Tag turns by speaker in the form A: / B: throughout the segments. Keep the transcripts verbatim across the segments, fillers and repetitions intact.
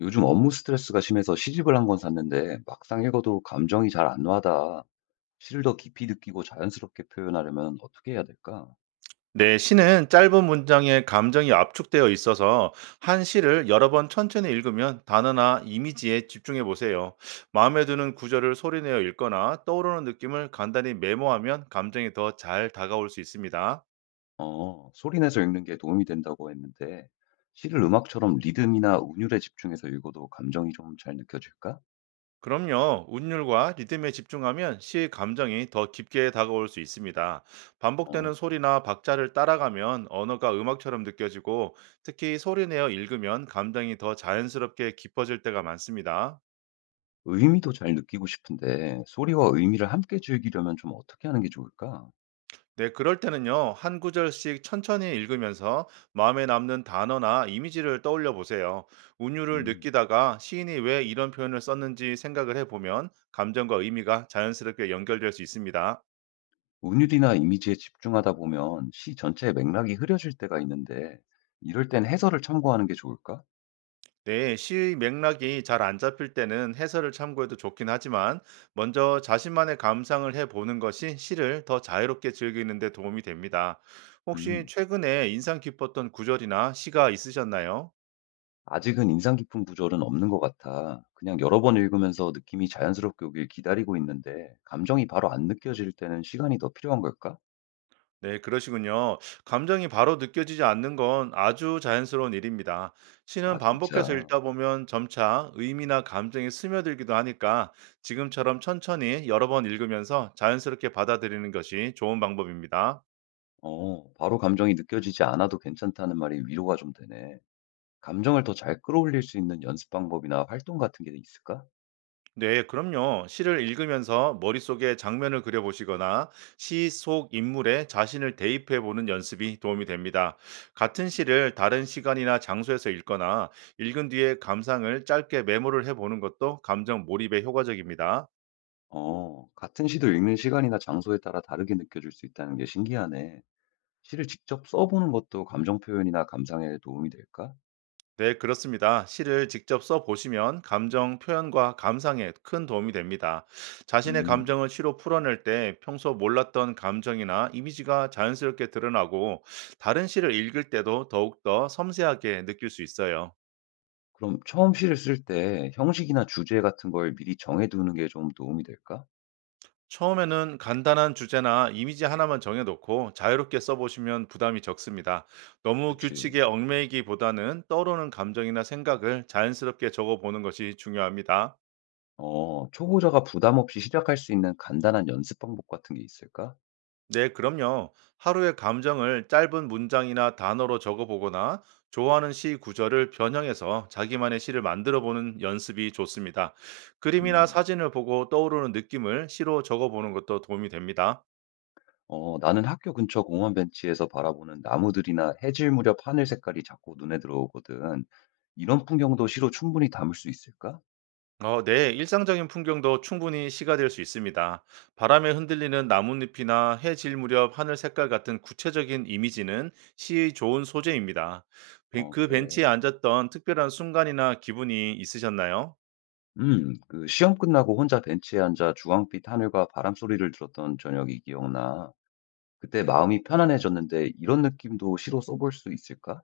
A: 요즘 업무 스트레스가 심해서 시집을 한 권 샀는데 막상 읽어도 감정이 잘 안 와닿아. 시를 더 깊이 느끼고 자연스럽게 표현하려면 어떻게 해야 될까?
B: 네, 시는 짧은 문장에 감정이 압축되어 있어서 한 시를 여러 번 천천히 읽으면 단어나 이미지에 집중해 보세요. 마음에 드는 구절을 소리내어 읽거나 떠오르는 느낌을 간단히 메모하면 감정이 더 잘 다가올 수 있습니다.
A: 어, 소리 내서 읽는 게 도움이 된다고 했는데 시를 음악처럼 리듬이나 운율에 집중해서 읽어도 감정이 좀 잘 느껴질까?
B: 그럼요, 운율과 리듬에 집중하면 시의 감정이 더 깊게 다가올 수 있습니다.
A: 어,
B: 반복되는 소리나 박자를 따라가면 언어가 음악처럼 느껴지고 특히 소리내어 읽으면 감정이 더 자연스럽게 깊어질 때가 많습니다.
A: 의미도 잘 느끼고 싶은데 소리와 의미를 함께 즐기려면 좀 어떻게 하는 게 좋을까?
B: 네, 그럴 때는요, 한 구절씩 천천히 읽으면서 마음에 남는 단어나 이미지를 떠올려 보세요. 운율을
A: 음,
B: 느끼다가 시인이 왜 이런 표현을 썼는지 생각을 해보면 감정과 의미가 자연스럽게 연결될 수 있습니다.
A: 운율이나 이미지에 집중하다 보면 시 전체의 맥락이 흐려질 때가 있는데 이럴 땐 해설을 참고하는 게 좋을까?
B: 네, 시의 맥락이 잘 안 잡힐 때는 해설을 참고해도 좋긴 하지만 먼저 자신만의 감상을 해보는 것이 시를 더 자유롭게 즐기는 데 도움이 됩니다. 혹시
A: 음,
B: 최근에 인상 깊었던 구절이나 시가 있으셨나요?
A: 아직은 인상 깊은 구절은 없는 것 같아. 그냥 여러 번 읽으면서 느낌이 자연스럽게 오길 기다리고 있는데, 감정이 바로 안 느껴질 때는 시간이 더 필요한 걸까?
B: 네, 그러시군요. 감정이 바로 느껴지지 않는 건 아주 자연스러운 일입니다.
A: 아,
B: 시는 반복해서
A: 진짜.
B: 읽다 보면 점차 의미나 감정이 스며들기도 하니까 지금처럼 천천히 여러 번 읽으면서 자연스럽게 받아들이는 것이 좋은 방법입니다.
A: 어, 바로 감정이 느껴지지 않아도 괜찮다는 말이 위로가 좀 되네. 감정을 더 잘 끌어올릴 수 있는 연습 방법이나 활동 같은 게 있을까?
B: 네, 그럼요. 시를 읽으면서 머릿속에 장면을 그려보시거나 시 속 인물에 자신을 대입해 보는 연습이 도움이 됩니다. 같은 시를 다른 시간이나 장소에서 읽거나 읽은 뒤에 감상을 짧게 메모를 해 보는 것도 감정 몰입에 효과적입니다.
A: 어, 같은 시도 읽는 시간이나 장소에 따라 다르게 느껴질 수 있다는 게 신기하네. 시를 직접 써보는 것도 감정 표현이나 감상에 도움이 될까?
B: 네, 그렇습니다. 시를 직접 써 보시면 감정 표현과 감상에 큰 도움이 됩니다. 자신의
A: 음.
B: 감정을 시로 풀어낼 때 평소 몰랐던 감정이나 이미지가 자연스럽게 드러나고 다른 시를 읽을 때도 더욱더 섬세하게 느낄 수 있어요.
A: 그럼 처음 시를 쓸 때 형식이나 주제 같은 걸 미리 정해두는 게 좀 도움이 될까?
B: 처음에는 간단한 주제나 이미지 하나만 정해놓고 자유롭게 써보시면 부담이 적습니다. 너무
A: 그치.
B: 규칙에 얽매이기보다는 떠오르는 감정이나 생각을 자연스럽게 적어보는 것이 중요합니다.
A: 어, 초보자가 부담 없이 시작할 수 있는 간단한 연습 방법 같은 게 있을까?
B: 네, 그럼요. 하루의 감정을 짧은 문장이나 단어로 적어보거나 좋아하는 시 구절을 변형해서 자기만의 시를 만들어 보는 연습이 좋습니다. 그림이나
A: 음.
B: 사진을 보고 떠오르는 느낌을 시로 적어보는 것도 도움이 됩니다.
A: 어, 나는 학교 근처 공원 벤치에서 바라보는 나무들이나 해질 무렵 하늘 색깔이 자꾸 눈에 들어오거든. 이런 풍경도 시로 충분히 담을 수 있을까?
B: 어, 네, 일상적인 풍경도 충분히 시가 될 수 있습니다. 바람에 흔들리는 나뭇잎이나 해질 무렵 하늘 색깔 같은 구체적인 이미지는 시의 좋은 소재입니다. 벤-
A: 어,
B: 그
A: 그래.
B: 벤치에 앉았던 특별한 순간이나 기분이 있으셨나요?
A: 음, 그 시험 끝나고 혼자 벤치에 앉아 주황빛 하늘과 바람 소리를 들었던 저녁이 기억나. 그때 마음이 편안해졌는데 이런 느낌도 시로 써볼 수 있을까?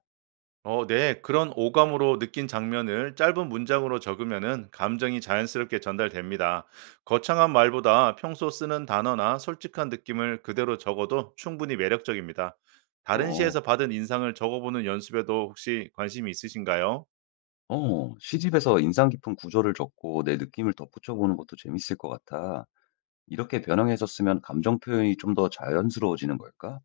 B: 어, 네. 그런 오감으로 느낀 장면을 짧은 문장으로 적으면은 감정이 자연스럽게 전달됩니다. 거창한 말보다 평소 쓰는 단어나 솔직한 느낌을 그대로 적어도 충분히 매력적입니다. 다른
A: 어,
B: 시에서 받은 인상을 적어보는 연습에도 혹시 관심이 있으신가요?
A: 어, 시집에서 인상 깊은 구절을 적고 내 느낌을 덧붙여 보는 것도 재밌을 것 같아. 이렇게 변형해서 쓰면 감정 표현이 좀 더 자연스러워지는 걸까?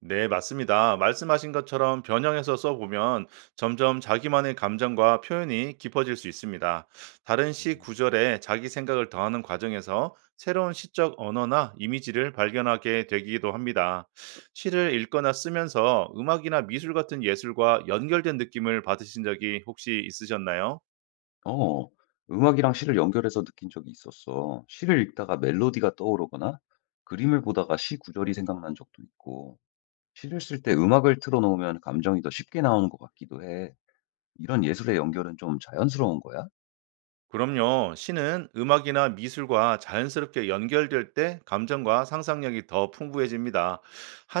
B: 네, 맞습니다. 말씀하신 것처럼 변형해서 써보면 점점 자기만의 감정과 표현이 깊어질 수 있습니다. 다른 시
A: 음.
B: 구절에 자기 생각을 더하는 과정에서 새로운 시적 언어나 이미지를 발견하게 되기도 합니다. 시를 읽거나 쓰면서 음악이나 미술 같은 예술과 연결된 느낌을 받으신 적이 혹시 있으셨나요?
A: 어, 음악이랑 시를 연결해서 느낀 적이 있었어. 시를 읽다가 멜로디가 떠오르거나 그림을 보다가 시 구절이 생각난 적도 있고, 시를 쓸 때 음악을 틀어놓으면 감정이 더 쉽게 나오는 것 같기도 해. 이런 예술의 연결은 좀 자연스러운 거야?
B: 그럼요. 시는 음악이나 미술과 자연스럽게 연결될 때 감정과 상상력이 더 풍부해집니다.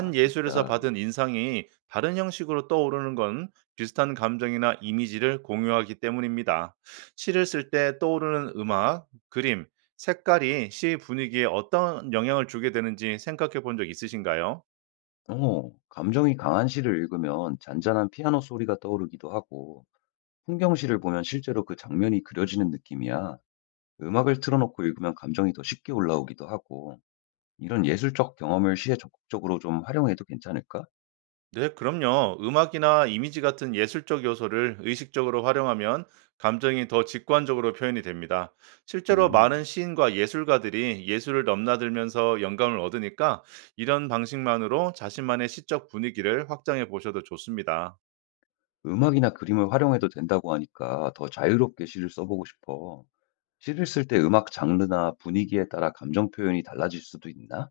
A: 아,
B: 예술에서
A: 진짜.
B: 받은 인상이 다른 형식으로 떠오르는 건 비슷한 감정이나 이미지를 공유하기 때문입니다. 시를 쓸 때 떠오르는 음악, 그림, 색깔이 시 분위기에 어떤 영향을 주게 되는지 생각해 본 적 있으신가요?
A: 어, 감정이 강한 시를 읽으면 잔잔한 피아노 소리가 떠오르기도 하고, 풍경시를 보면 실제로 그 장면이 그려지는 느낌이야. 음악을 틀어놓고 읽으면 감정이 더 쉽게 올라오기도 하고, 이런 예술적 경험을 시에 적극적으로 좀 활용해도 괜찮을까?
B: 네, 그럼요. 음악이나 이미지 같은 예술적 요소를 의식적으로 활용하면 감정이 더 직관적으로 표현이 됩니다. 실제로
A: 음,
B: 많은 시인과 예술가들이 예술을 넘나들면서 영감을 얻으니까 이런 방식만으로 자신만의 시적 분위기를 확장해 보셔도 좋습니다.
A: 음악이나 그림을 활용해도 된다고 하니까 더 자유롭게 시를 써보고 싶어. 시를 쓸 때 음악 장르나 분위기에 따라 감정 표현이 달라질 수도 있나?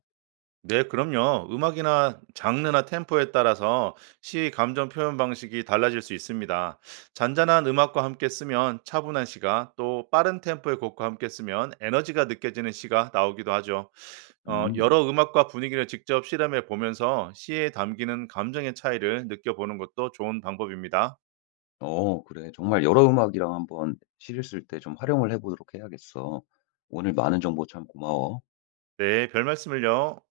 B: 네, 그럼요. 음악이나 장르나 템포에 따라서 시 감정 표현 방식이 달라질 수 있습니다. 잔잔한 음악과 함께 쓰면 차분한 시가, 또 빠른 템포의 곡과 함께 쓰면 에너지가 느껴지는 시가 나오기도 하죠. 어,
A: 음.
B: 여러 음악과 분위기를 직접 실험해 보면서 시에 담기는 감정의 차이를 느껴보는 것도 좋은 방법입니다.
A: 어 그래. 정말 여러 음악이랑 한번 시리즈 쓸 때 좀 활용을 해 보도록 해야겠어. 오늘 많은 정보 참 고마워.
B: 네, 별 말씀을요.